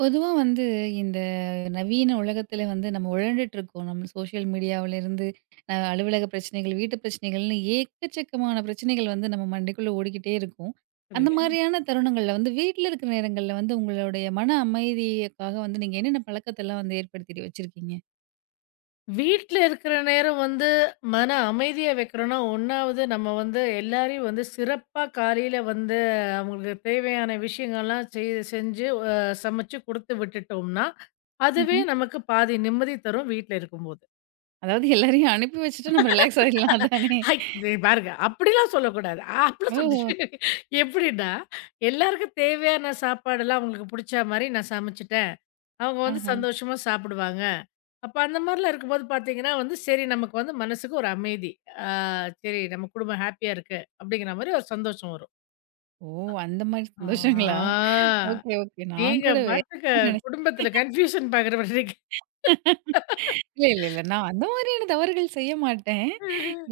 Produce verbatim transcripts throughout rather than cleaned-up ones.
பொதுவா வந்து இந்த நவீன உலகத்துல வந்து நம்ம உழண்டுட்டு இருக்கோம். நம்ம சோஷியல் மீடியாவிலிருந்து அ அலுவலக பிரச்சனைகள், வீட்டு பிரச்சனைகள்னு ஏக்கச்சக்கமான பிரச்சனைகள் வந்து நம்ம மண்டைக்குள்ள ஓடிக்கிட்டே இருக்கும். அந்த சரிங்க. மாதிரியான தருணங்கள்ல வந்து வீட்ல இருக்கிற நேரங்கள்ல வந்து உங்களுடைய மன அமைதிக்காக வந்து நீங்க என்னென்ன பழக்கத்தெல்லாம் வந்து ஏற்படுத்திட்டு வச்சிருக்கீங்க? வீட்ல இருக்கிற நேரம் வந்து மன அமைதிய வைக்கிறோம்னா, 1வது நம்ம வந்து எல்லாரையும் வந்து சிறப்பா காலையில வந்து அவங்களுக்கு தேவையான விஷயங்கள்லாம் செய் செஞ்சு அ சமைச்சு குடுத்து விட்டுட்டோம்னா, அதுவே ம்ஹ்ம். நமக்கு பாதி நிம்மதி தரும் வீட்ல இருக்கும்போது. அதாவது எல்லாரையும் அனுப்பி வச்சுட்டு நம்ம ரிலாக்ஸ் ஆயிடலாம் அதானே! ஐ நீ பாருங்க. அப்படிலாம் சொல்லக்கூடாது. ஆ, அப்படிலாம் சொல்லு ஓஹோ! எப்படின்னா, எல்லாருக்கும் தேவையான சாப்பாடுலாம் அவங்களுக்கு புடிச்ச மாரி நான் சமைச்சுட்டேன். அவங்க வந்து ஆஹா. சந்தோஷமா சாப்பிடுவாங்க. அப்ப அந்த மாரிலாம் இருக்கும்போது பார்த்தீங்கன்னா வந்து, சரி நமக்கு வந்து மனசுக்கு ஒரு அமைதி. ஆ சரி நம்ம குடும்பம் ஹேப்பியா இருக்கு, அப்படிங்கிற மாரி ஒரு சந்தோஷம் வரும். ஓ! அந்த மாதிரி சந்தோஷங்களா? ஆ ஓகே, ஓகே. நான் நீங்க கூட வேற பாட்டுக்கு ஏதோ நெனச்சேன். குடும்பத்தில கன்ஃபியூஷன் பார்க்குற மாரி இருக்கு. இல்ல, இல்ல, இல்ல. நான் அந்த மாதிரியான தவறுகள் செய்ய மாட்டேன்.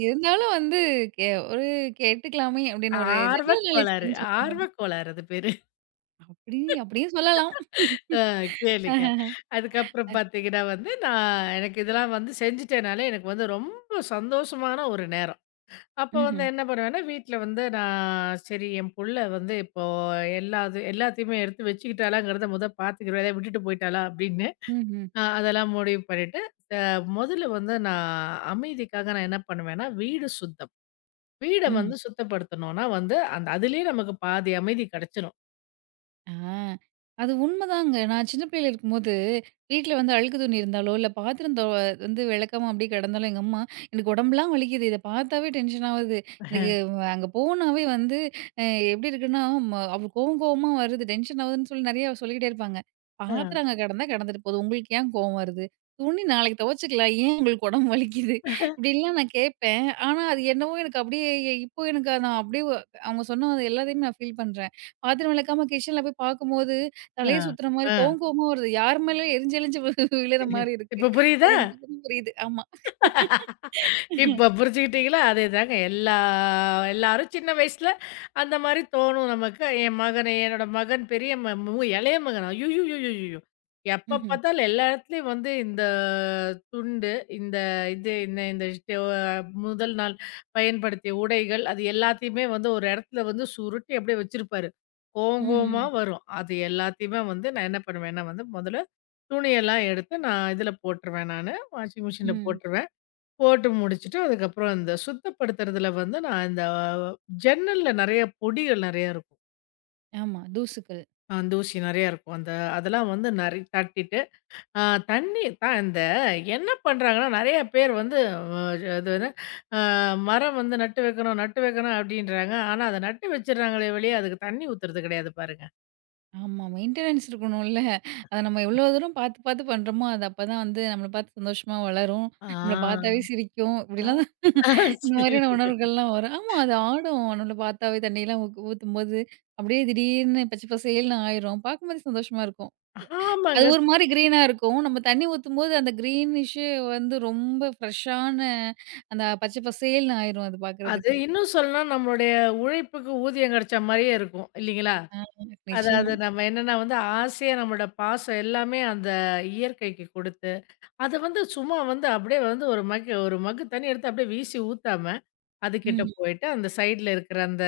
இருந்தாலும் வந்து கே ஒரு கேட்டுக்கலாமே அப்படின்னு ஒரு ஜெனரல் ஆர்வக் நாலேட்ஜ் கோளாறு தெரிஞ்சுக்கணும். ஆர்வக் கோளாறு அது பேரு. அப்படி அப்படியும் சொல்லலாம். ஆ கேளுங்க. அதுக்கப்புறம் பார்த்தீங்கன்னா வந்து, நான் எனக்கு இதெல்லாம் வந்து செஞ்சுட்டேனாலே, எனக்கு வந்து ரொம்ப சந்தோஷமான ஒரு நேரம். அப்ப வந்து ம்ஹ்ம். என்ன பண்ணுவேன்னா, வீட்ல வந்து நான் சரி என் புள்ள வந்து இப்போ எல்லா இது எல்லாத்தையுமே எடுத்து வச்சுக்கிட்டாளாங்கிறத மொத பார்த்துக்கிறேன். எதாவது விட்டுட்டு போயிட்டாளா அப்படின்னு, ம்ஹ்ம். அ அதெல்லாம் முடிவு பண்ணிட்டு, அ முதல்ல வந்து நான் அமைதிக்காக நான் என்ன பண்ணுவேன்னா, வீடு சுத்தம். வீட ம். வந்து சுத்தப்படுத்தணும்னா வந்து, அந்த அதிலேயே நமக்கு பாதி அமைதி கிடைச்சிரும். ஆ. அது உண்மதாங்க. நான் சின்ன பிள்ளையில இருக்கும்போது, வீட்ல வந்து அழுக்கு துணி இருந்தாலோ, இல்ல பாத்திரம் தொ வந்து விளக்காம அப்படியே கிடந்தாலோ, எங்க அம்மா எனக்கு உடம்பெல்லாம் வலிக்குது. இத பார்த்தாவே டென்ஷன் ஆவுது. எனக்கு அங்க போனாவே வந்து அ எப்படி இருக்குன்னா, ம அவ கோவம் கோவமா வருது, டென்ஷன் ஆகுதுன்னு சொல்லி நெறைய சொல்லிக்கிட்டே இருப்பாங்க. அ, பாத்திரம் அங்க கிடந்தா கிடந்துட்டு போகுது. உங்களுக்கு ஏன் கோவம் வருது? துணி நாளைக்கு துவைச்சுக்கலாம். ஏன் உங்களுக்கு உடம்பு வலிக்குது? இப்படிலாம் நான் கேட்பேன். ஆனா, அது என்னவோ எனக்கு அப்படியே இப்போ எனக்கு நான் அப்படியே அவங்க சொன்ன எல்லாத்தையுமே நான் ஃபீல் பண்றேன். பாத்திரம் விளக்காம கிச்சன்ல போய் பார்க்கும்போது, அ, தலைய சுத்துற மாரி அ. கோவம் கோவமா வருது. யார் மேல எரிஞ்சு எரிஞ்சு வி- விழுற மாரி இருக்கு. இப்ப அது புரியுதா? எனக்கு இப்பதான் புரியுது. ஆமா. இப்ப புரிஞ்சுக்கிட்டீங்களா? அதேதாங்க. எல்லா எல்லாரும் சின்ன வயசுல அந்த மாரி தோணும் நமக்கு. என் மகனை என்னோட மகன் பெரிய ம மு இளைய மகன். ஐய்யய்யய்யய்யோ! எப்ப ம்ஹ்ம். பார்த்தாலும் எல்லா இடத்துலயும் வந்து இந்த துண்டு, இந்த இது இந்த இந்த ஷோ முதல் நாள் பயன்படுத்திய உடைகள், அது எல்லாத்தையுமே வந்து ஒரு இடத்துல வந்து சுருட்டி அப்படியே வச்சிருப்பாரு. கோவம் கோவமா ம்ஹ்ம். வரும். அது எல்லாத்தையுமே வந்து நான் என்ன பண்ணுவேன்னா வந்து, முதல்ல துணியெல்லாம் எடுத்து நான் இதுல போட்டுருவேன் நானு. வாஷிங் மிஷின்ல ம். போட்டுருவேன். போட்டு முடிச்சுட்டு, அதுக்கப்புறம் அந்த சுத்தப்படுத்துறதுல வந்து நான் இந்த ஜன்னல்ல நெறைய பொடிகள் நெறைய இருக்கும். ஆமா. தூசுக்கள். அ தூசி நெறைய இருக்கும். அந்த அதெல்லாம் வந்து நெறை தட்டிட்டு, அ தண்ணி தான் இந்த என்ன பண்றாங்கன்னா, நெறைய பேர் வந்து அ அது என்ன அ மரம் வந்து நட்டு வைக்கணும், நட்டு வைக்கணும் அப்படின்றாங்க. ஆனா, அத நட்டு வச்சுடுறாங்களே ஒழிய, அதுக்கு தண்ணி ஊத்துறது கிடையாது பாருங்க. ஆமா. மெயின்டெனன்ஸ் இருக்கணும்ல. அத நம்ம எவ்ளோ தூரம் பார்த்து பார்த்து பண்றோமோ, அது அப்பதான் வந்து நம்மள பார்த்து சந்தோஷமா வளரும். நம்மள ஆ. பார்த்தாவே சிரிக்கும். ஆ. இப்படிலாம் இந்த சரி. மாதிரியான உணர்வுகள்லாம் வரும். ஆமா அது ஆடும். நம்மள பார்த்தாவே தண்ணியெல்லாம் ஊ ஊத்தும்போது, அப்படியே திடீர்னு பச்சை பசேல்னு ஆயிரும். பார்க்கும்போதே சந்தோஷமா இருக்கும். அது ஆமாங்க. ஒரு மாரி கிரீனா இருக்கும். நம்ம தண்ணி ஊத்தும்போது அந்த கிரீனிஷ் வந்து ரொம்ப ஃப்ரெஷ்ஷான அந்த பச்சை பசேல்ன்னு ஆயிரும் அது அது பார்க்கறதுக்கு. இன்னும் சொல்லணும்னா நம்மளுடைய உழைப்புக்கு ஊதியம் கிடைச்ச மாரியே இருக்கும். இல்லைங்களா? ஆ நிச்சயமா. அதாவது நம்ம என்னன்னா வந்து ஆசையா நம்மளோட பாசம் எல்லாமே அந்த இயற்கைக்கு கொடுத்து, அத வந்து சும்மா வந்து அப்படியே வந்து ஒரு மக்கு ஒரு மக்கு தண்ணி எடுத்து அப்படியே வீசி ஊத்தாம, அதுகிட்ட ம். ம். போயிட்டு அந்த சைடுல இருக்கிற அந்த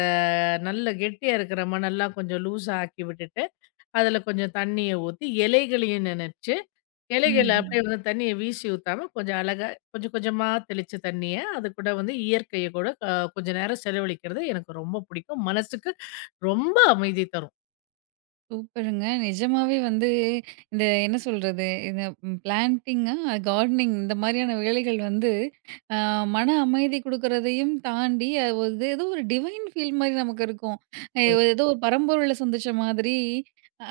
நல்ல கெட்டியா இருக்கிற மணல்லாம் கொஞ்சம் லூஸா ஆக்கி விட்டுட்டு, அதுல கொஞ்சம் தண்ணிய ஊத்தி இலைகளையும் நனைச்சு, இலைகள ம்ஹ்ம். அப்படியே வந்து தண்ணிய வீசி ஊத்தாம கொஞ்சம் அழகா கொஞ்சம் கொஞ்சமா தெளிச்ச தண்ணிய அது கூட வந்து இயற்கைய கூட அ கொஞ்ச நேரம் செலவழிக்கிறது எனக்கு ரொம்ப பிடிக்கும். மனசுக்கு ரொம்ப அமைதி தரும். சூப்பருங்க. நிஜமாவே வந்து இந்த என்ன சொல்றது? இந்த பிளான்டிங்கா, கார்டனிங் இந்த மாரியான வேலைகள் வந்து அ மன அமைதி குடுக்குறதையும் தாண்டி, அது வந்து ஏதோ ஒரு டிவைன் ஃபீல் மாரி நமக்கு இருக்கும். அ ம். ஏதோ ஒரு பரம்பொருள சந்திச்ச மாதிரி,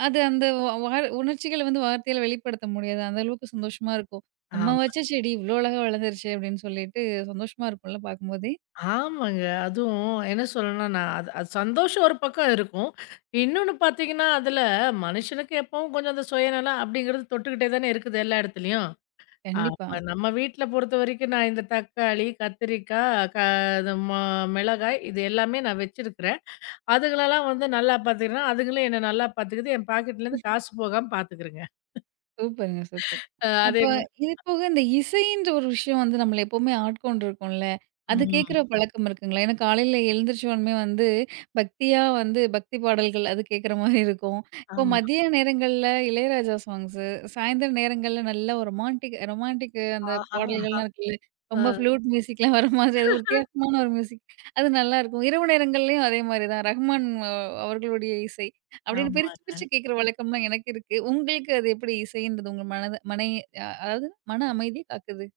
அது அந்த வா வார் உணர்ச்சிகள வந்து வார்த்தையால வெளிப்படுத்த முடியாது. அந்த அளவுக்கு சந்தோஷமா இருக்கும். "நம்ம ஆமா. வச்ச செடி இவ்ளோ அழகா வளர்ந்துருச்சே!" அப்படின்னு சொல்லிட்டு சந்தோஷமா இருக்கும்ல பார்க்கும்போதே! ஆமாங்க. அதுவும் என்ன சொல்லணும்னா, நான் அது அது சந்தோஷம் ஒரு பக்கம் இருக்கும். இன்னொன்னு பார்த்தீங்கன்னா, அதுல மனுஷனுக்கு எப்பவும் கொஞ்சம் அந்த சுயநலம் அப்படிங்கிறது தொட்டுக்கிட்டே தானே இருக்குது எல்லா இடத்துலயும். கண்டிப்பா. அப்ப நம்ம வீட்ல பொறுத்தவரைக்கும் நான் இந்த தக்காளி, கத்திரிக்காய், க இது மொ மிளகாய் இது எல்லாமே நான் வச்சிருக்கிறேன். அதுங்களெல்லாம் வந்து நல்லா பார்த்துக்கிறேன். அதுங்களும் என்ன நல்லா பார்த்துக்குது. என் பாக்கெட்லேருந்து காசு போகாம பார்த்துக்குதுங்க. சூப்பருங்க, சூப்பர். அ அதே அப்ப மா இது போக இந்த இசைன்ற ஒரு விஷயம் வந்து நம்மள எப்பவுமே ஆட்கொண்டிருக்கும்ல. அது ம். கேட்கிற ம். பழக்கம் இருக்குங்களா? ஏன்னா காலையில எழுந்திரிச்ச உடனே வந்து பக்தியா வந்து பக்தி பாடல்கள் அது கேட்கிற மாரி இருக்கும். இப்போ ஆமா. மதிய நேரங்கள்ல இளையராஜா சாங்ஸு, சாயந்தர நேரங்கள்ல நல்ல ஒரு ரொமான்டிக் ரொமான்டிக் அந்த ஆஹா! பாடல்கள்லாம் இருக்குல்ல. ரொம்ப அ ஃப்ளூட் மியூசிக்லாம் வர மாதிரி அது ஒரு வித்தியாசமான ஒரு மியூசிக். அது நல்லாயிருக்கும். இரவு நேரங்கள்லயும் அதே மாரி தான் ரஹ்மான் அஹ், அவர்களுடைய இசை. அப்படின்னு ஆமா. பிரிச்சு பிரிச்சு கேட்குற வழக்கம்லாம் எனக்கு இருக்கு. உங்களுக்கு அது எப்படி இசைன்றது உங்க மனத மனை அ அதாவது மன அமைதிய காக்குது.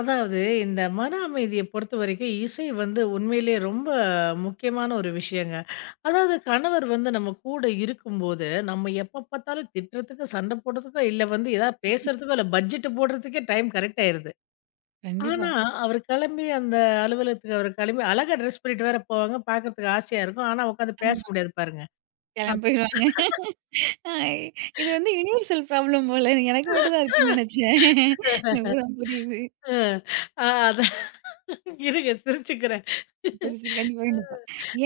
அதாவது இந்த மன அமைதியை பொறுத்தவரைக்கும் இசை வந்து உண்மையிலேயே ரொம்ப முக்கியமான ஒரு விஷயங்க. அதாவது கணவர் வந்து நம்ம கூட இருக்கும்போது, நம்ம எப்ப பார்த்தாலும் திட்டுறதுக்கு, சண்டை போடுறதுக்கோ, இல்ல வந்து ஏதாவது பேசுறதுக்கோ, இல்ல பட்ஜெட் போடுறதுக்கே டைம் கரெக்ட் ஆயிருது. கண்டிப்பா. ஆனா, அவர் கிளம்பி அந்த அலுவலகத்துக்கு அவர் கிளம்பி அழகா ட்ரெஸ் பண்ணிட்டு வேற போவாங்க. பார்க்கறதுக்கு ஆசையா இருக்கும். ஆனா, உட்காந்து பேச ஆமா. முடியாது பாருங்க. அப்ப கிளம்பி போயிருவாங்க. அ இது வந்து யுனிவர்சல் ப்ராப்ளம் போல எனக்கு மட்டும் தான் இருக்குன்னு நினைச்சேன். இப்பதான் புரியுது. அ அதான் இருங்க சிரிச்சுக்கிறேன். புதுசு கண்டிப்பா, கண்டிப்பா.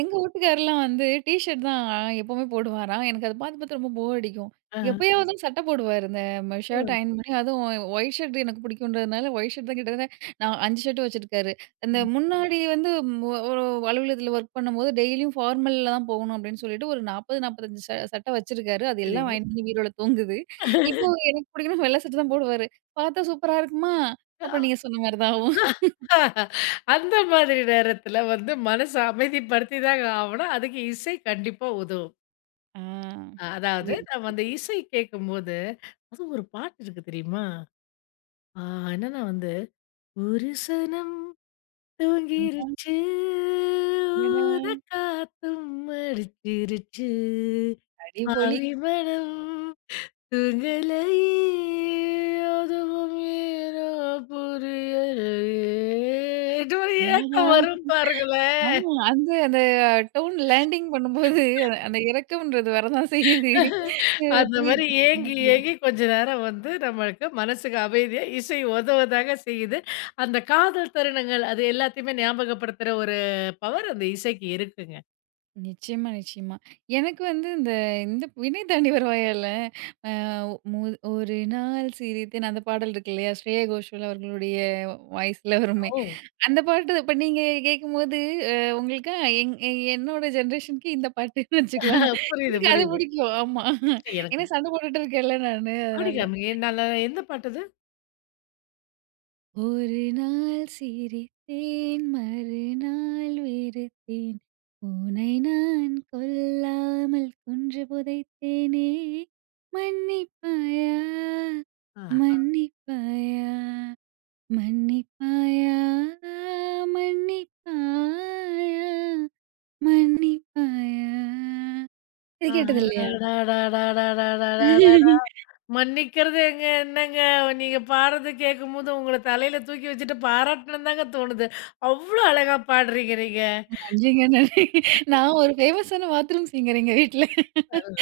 எங்க வீட்டுக்காரர்லாம் வந்து டீ ஷர்ட் தான் எப்பவுமே போடுவாராம். எனக்கு அத பார்த்து பார்த்து ரொம்ப போர் அடிக்கும். ஆ. எப்பயாவது தான் சட்டை போடுவாரு. இந்த ம ஷர்ட் அயர்ன் பண்ணி அதுவும் ஒயிட் ஷர்ட் எனக்கு பிடிக்கும்ன்றதுனால ஒயிட் ஷர்ட் தான் கிட்டத்தட்ட நான் ஐந்து ஷர்ட் வச்சிருக்காரு. அந்த ம். முன்னாடி வந்து மு ஒரு அலுவலகத்தில ஒர்க் பண்ணும்போது டெய்லியும் ஃபார்மல்ல தான் போகணும் அப்படின்னு சொல்லிட்டு ஒரு நாற்பது, நாற்பத்தி ஐந்து ச சட்டை வச்சிருக்காரு. அது எல்லாம் சரிங்க. வாங்கிட்டு வந்து பீரோல தூங்குது. இப்போ எனக்கு பிடிக்கும்னா வெள்ள சட்டை தான் போடுவாரு. பார்த்தா சூப்பரா இருக்குமா? அப்புறம் நீங்க சொன்ன மாரி தான் ஆவும். அந்த மாதிரி நேரத்துல வந்து மனச அமைதிப்படுத்தி தாங்க ஆவணும். அதுக்கு இசை கண்டிப்பா உதவும். ஆ. அஹ் அதாவது புரியுது. நம்ம அந்த இசை கேட்கும்போது, அதுவும் ஒரு பாட்டு இருக்கு தெரியுமா? ஆ என்னன்னா வந்து, ஒரு சனம் தூங்கிருச்சு, அடடா! ஊத காத்தும் அடிச்சிருச்சு, அடிபொலி. ஆவி மனம் உங்களையே அதுவும் ஏனோ புரியலையே இது ஒரு ஆஹா! ஏக்கம் வரும் பாருங்களேன். ஆமா. அந்த அந்த டவுன் லேண்டிங் பண்ணும்போது அந்த இறக்கம்ன்றது வரதான் செய்யுது. அ அந்த மாரி புரியுது. ஏங்கி, ஏங்கி கொஞ்ச நேரம் வந்து நம்மளுக்கு மனசுக்கு அமைதியா இசை உதவதாங்க செய்யுது. அந்த காதல் தருணங்கள் அது எல்லாத்தையுமே ஞாபகப்படுத்துற ஒரு பவர் அந்த இசைக்கு இருக்குங்க. நிச்சயமா, நிச்சயமா. எனக்கு வந்து இந்த இந்த "விண்ணை தாண்டி வருவாயால" அ மு ஒரு நாள் சிரித்தேன் அந்த பாடல் இருக்கு இல்லையா? ஸ்ரேயா கோஷல் அவர்களுடைய வாய்ஸ்ல வருமே. ஓ! அந்த பாட்டு இப்ப நீங்க கேட்கும்போது அ உங்களுக்கு எங் என்னோட ஜெனரேஷனுக்கு இந்த பாட்டுன்னு வச்சுக்கலாம். புரியுது, எனக்கு அது புரியுது. பிடிக்கும். ஆமா. எனக்கு ஏன்னா சண்டை போட்டுட்டு இருக்கேன்ல நானு பாடி அதனால. காமிங்க. நல்லா எந்த பாட்டு அது? ஒரு நாள் சிரித்தேன் மறுநாள் வெறுத்தேன் உனை நான் கொல்லாமல் கொன்று புதைத்தேனே மன்னிப்பாயா ஆ. மன்னிப்பாயா மன்னிப்பாயா மன்னிப்பாயா மன்னிப்பாயா இது கேட்டது இல்லையா? ஆடாடாடாடாடாடாடாடா. மன்னிக்கிறது எங்க என்னங்க, நீங்க பாடுறது கேட்கும்போது உங்கள தலையில தூக்கி வச்சுட்டு பாராட்டணும்னு தாங்க தோணுது. அவ்ளோ அழகா பாடுறீங்க நீங்க. நன்றிங்க நன்றி. நான் ஒரு ஃபேமஸான பாத்ரூம் சிங்கர் எங்க வீட்ல.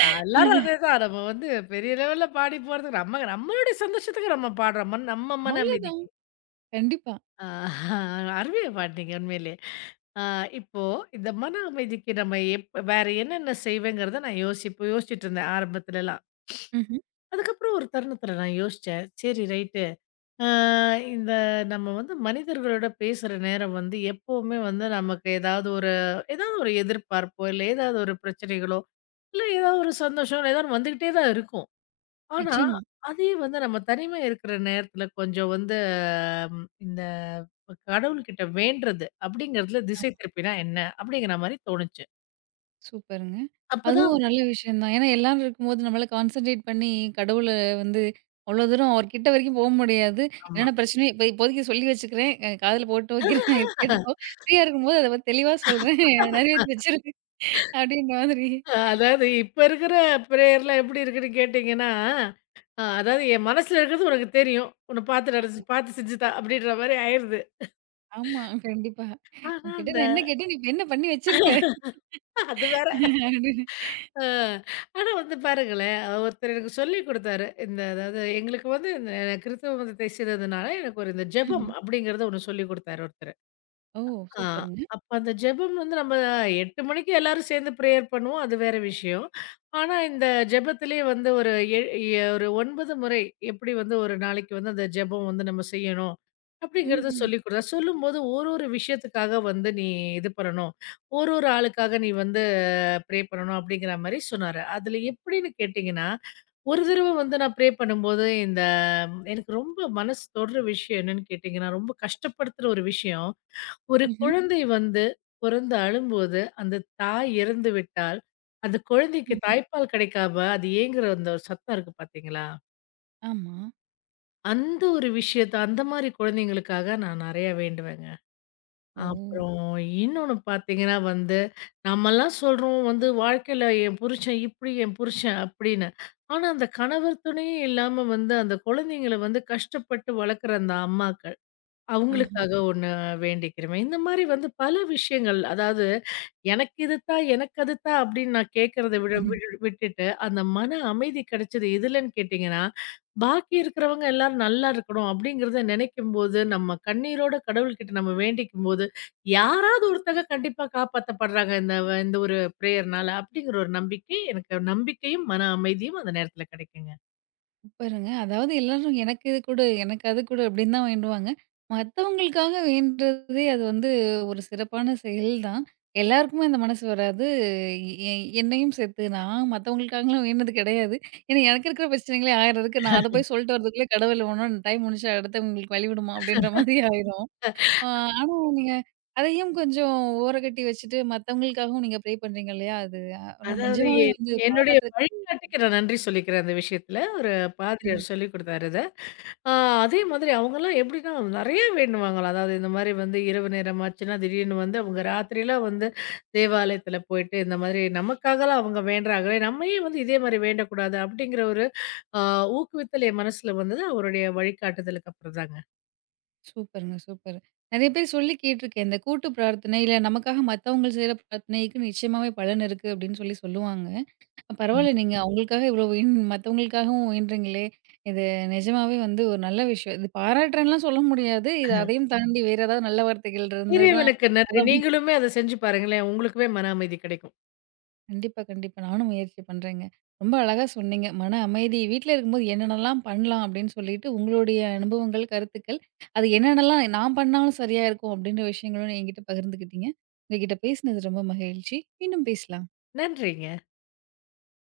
நான் எல்லாரும் அதேதான். நம்ம வந்து பெரிய லெவல்ல பாடி போறதுக்கு நம்ம நம்மளுடைய சந்தோஷத்துக்கு நம்ம பாடுறோம். மன் நம்ம மன அவ்வளோதான். அமைதிக்கு. கண்டிப்பா. ஆ அருமையா பாடுனீங்க உண்மையிலே. ஆ இப்போ இந்த மன அமைதிக்கு நம்ம எப் வேற என்னென்ன செய்வேங்கிறத நான் யோசிப்பு யோசிச்சுட்டு இருந்தேன் ஆரம்பத்துலலாம். ம்ஹ்ம். அதுக்கப்புறம் ஒரு தருணத்துல நான் யோசிச்சேன். சரி ரைட் ஆ, இந்த நம்ம வந்து மனிதர்களோட பேசுற நேரம் வந்து எப்பவுமே வந்து நமக்கு ஏதாவது ஒரு ஏதாவது ஒரு எதிர்பார்ப்போ, இல்ல ஏதாவது ஒரு பிரச்சனைகளோ, இல்ல ஏதாவது ஒரு சந்தோஷம் ஏதாவது வந்துகிட்டே தான் இருக்கும். ஆனா, ம். நிச்சயமா. அதே வந்து நம்ம தனிமையா இருக்கிற நேரத்துல கொஞ்சம் வந்து ம் இந்த கடவுள்கிட்ட வேண்டுறது அப்படிங்கிறதுல திசை திருப்பினா என்ன? அப்படிங்கிற மாரி தோணுச்சு. சூப்பருங்க. அதுவும் அப்பதான் ஒரு நல்ல விஷயம் தான். ஏன்னா, எல்லாரும் இருக்கும்போது நம்மளால கான்சன்ட்ரேட் பண்ணி கடவுள வந்து அவ்வளோ தூரம் அவர் கிட்ட வரைக்கும் போ முடியாது. ஆமா. என்னென்ன பிரச்சனையோ இப்ப இப்போதைக்கு சொல்லி வச்சுக்கிறேன். அ காதுல போட்டு வைக்கிறேன். இது கேட்டுக்கோ. ஃப்ரீயா இருக்கும்போது அத பத்தி தெளிவா சொல்றேன். நிறைவேத்தி வச்சிரு அப்டின்ற மாதிரி. அ அதாவது இப்ப இருக்கிற பிரேயர்லாம் எப்படி இருக்குன்னு கேட்டீங்கன்னா, அ அதாவது என் மனசுல இருக்கிறது உனக்கு தெரியும். உன்ன பார்த்து நடச்சு பார்த்து செஞ்சு தா அப்படின்ற மாரி ஆயிருது. ஆமா, கண்டிப்பா. ஆனா, உன்கிட்ட அந்த நான் என்ன கேட்டேன்? நீ இப்ப என்ன பண்ணி வச்சிருக்க? அது வேற. அப்டின்னு. அ ஆனா வந்து பாருங்களேன், ஒருத்தர் எனக்கு சொல்லிக் குடுத்தாரு. இந்த அதாவது எங்களுக்கு வந்து இந்த கிறிஸ்தவ மதத்தை சேர்ந்ததுனால எனக்கு ஒரு இந்த ஜெபம் ம்ஹ்ம். அப்படிங்கிறத ஒண்ணு சொல்லிக் குடுத்தாரு ஒருத்தர். ஓ! ஆ. சூப்பருங்க. அப்ப அந்த ஜெபம் வந்து நம்ம எட்டு மணிக்கு எல்லாரும் சேர்ந்து பிரேயர் பண்ணுவோம். அது வேற விஷயம். ஆனா, இந்த ஜெபத்திலே வந்து ஒரு எ எ ஒரு ஒன்பது முறை எப்படி வந்து ஒரு நாளைக்கு வந்து அந்த ஜெபம் வந்து நம்ம செய்யணும். அப்படிங்கிறத ம்ஹ்ம். சொல்லிக் கொடுத்தா, சொல்லும்போது ஒரு ஒரு விஷயத்துக்காக வந்து நீ இது பண்ணணும். ஒரு ஒரு ஆளுக்காக நீ வந்து ப்ரே பண்ணணும் அப்படிங்கிற மாரி சொன்னாரு. அதுல எப்படின்னு கேட்டீங்கன்னா, ஒரு தடவ வந்து நான் ப்ரே பண்ணும்போது இந்த எனக்கு ரொம்ப மனசு தொடுற விஷயம் என்னன்னு கேட்டீங்கன்னா, ரொம்ப கஷ்டப்படுத்துற ஒரு விஷயம். ஒரு ம்ஹ்ம். குழந்தை வந்து பொறந்து அழும்போது, அந்த தாய் இறந்து விட்டால், அந்த குழந்தைக்கு ம்ஹ்ம். தாய்ப்பால் கிடைக்காம, அது ஏங்குற அந்த ஒரு சத்தம் இருக்கு பார்த்தீங்களா? ஆமா. அந்த ஒரு விஷயத்த அந்த மாரி குழந்தைங்களுக்காக நான் நெறையா வேண்டுவேங்க. ஓ! அப்புறம் இன்னொன்னு பார்த்தீங்கன்னா வந்து, நம்மலாம் சொல்றோம் வந்து வாழ்க்கையில என் புருஷன் இப்படி, என் புருஷன் அப்படின்னு. ஆனா, அந்த கணவர் துணையே இல்லாம வந்து அந்த குழந்தைங்கள வந்து கஷ்டப்பட்டு வளர்க்குற அந்த அம்மாக்கள் ஆஹ. அவங்களுக்காக ஒண்ணு வேண்டிக்கிறவேன். இந்த மாரி வந்து பல விஷயங்கள். அதாவது எனக்கு இது தான், எனக்கு அது தான் அப்படின்னு நான் கேட்கறத விட விடு விட்டுட்டு, அந்த மன அமைதி கிடைச்சது எதுலன்னு கேட்டீங்கன்னா, பாக்கி இருக்கிறவங்க எல்லாரும் நல்லா இருக்கணும் அப்படிங்கிறத நினைக்கும்போது, நம்ம கண்ணீரோட கடவுள்கிட்ட நம்ம வேண்டிக்கும்போது, யாராவது ஒருத்தங்க கண்டிப்பா காப்பாத்தப்படுறாங்க இந்த வ இந்த ஒரு பிரேயர்னால அப்படிங்கிற ஒரு நம்பிக்கை எனக்கு நம்பிக்கையும், மன அமைதியும் அந்த நேரத்துல கிடைக்குங்க. சூப்பருங்க. அதாவது எல்லாரும் எனக்கு இது குடு, எனக்கு அது குடு அப்படின்னு தான் வேண்டுவாங்க. மத்தவங்களுக்காக வேண்டுறதே அது வந்து ஒரு சிறப்பான செயல் தான். எல்லாருக்குமே அந்த மனசு வராது. எ எ- என்னையும் சேர்த்து நான் மத்தவங்களுக்காகலாம் வேண்டுனது கிடையாது. ஏன்னா எனக்கு இருக்கிற பிரச்சனைகளே ஆயிரம் இருக்கு. நான் அத போய் சொல்லிட்டு வரதுக்குள்ள கடவுள் ஒன்னொன்னு டைம் முடிஞ்சா அடுத்தவங்களுக்கு வழிவிடுமா அப்படின்ற மாதிரி ஆயிரும். ஆ ஆனா நீங்க அதையும் கொஞ்சம் ஓரங்கட்டி வச்சுட்டு மத்தவங்களுக்காகவும் நீங்க ப்ரே பண்றீங்க இல்லையா? அது அ அதாவது நிஜமாவே என் வந்து என்னுடைய பாராட்டுறதுக்கு வழிகாட்டிக்கு நான் நன்றி சொல்லிக்கிறேன் அந்த விஷயத்துல. ஒரு பாதிரியார் சொல்லிக் குடுத்தாரு அத. ஆ அதே மாதிரி அவங்கலாம் எப்படின்னா நெறைய வேண்டுவாங்களாம். அதாவது இந்த மாரி வந்து இரவு நேரம் ஆச்சுன்னா, திடீர்னு வந்து அவங்க ராத்திரிலாம் வந்து தேவாலயத்துல போயிட்டு இந்த மாதிரி நமக்காகலாம் அவங்க வேண்டுறாங்களே, நம்ம ஏன் வந்து இதே மாரி வேண்டக்கூடாது? அப்படிங்கிற ஒரு ஆ ஊக்குவித்தல் என் மனசுல வந்தது அவருடைய வழிகாட்டுதலுக்கு அப்புறம் தாங்க. சூப்பருங்க, சூப்பர். நெறைய பேர் சொல்லி கேட்டுருக்கேன். இந்த கூட்டு பிரார்த்தனை, இல்ல நமக்காக மத்தவங்க செய்ற பிரார்த்தனைக்கு நிச்சயமாவே பலன் இருக்கு அப்படின்னு சொல்லி சொல்லுவாங்க. ம். பரவால்ல நீங்க அவங்களுக்காக இவ்வளோ உயின் மத்தவங்களுக்காகவும் உயன்றீங்களே! இது நிஜமாவே வந்து ஒரு நல்ல விஷயம். இது பாராட்டுறேன்லாம் சொல்ல முடியாது. இது அதையும் தாண்டி வேற ஏதாவது நல்ல வார்த்தைகள் இருந்ததுனா இறைவனுக்கு அத நன்றி. நீங்களுமே அத செஞ்சு பாருங்களேன். உங்களுக்குமே மன அமைதி கிடைக்கும். கண்டிப்பா, கண்டிப்பா. நானும் முயற்சி பண்றேங்க. ரொம்ப அழகா சொன்னீங்க. மன அமைதி வீட்ல இருக்கும்போது என்னென்னலாம் பண்ணலாம் அப்படின்னு சொல்லிட்டு, உங்களுடைய அனுபவங்கள், கருத்துக்கள், அது என்னென்னலாம் நான் பண்ணாலும் சரியா இருக்கும் அப்படின்ற விஷயங்களும் என்கிட்ட பகிர்ந்துக்கிட்டீங்க. உங்ககிட்ட பேசினது ரொம்ப மகிழ்ச்சி. மீண்டும் பேசலாம். நன்றிங்க.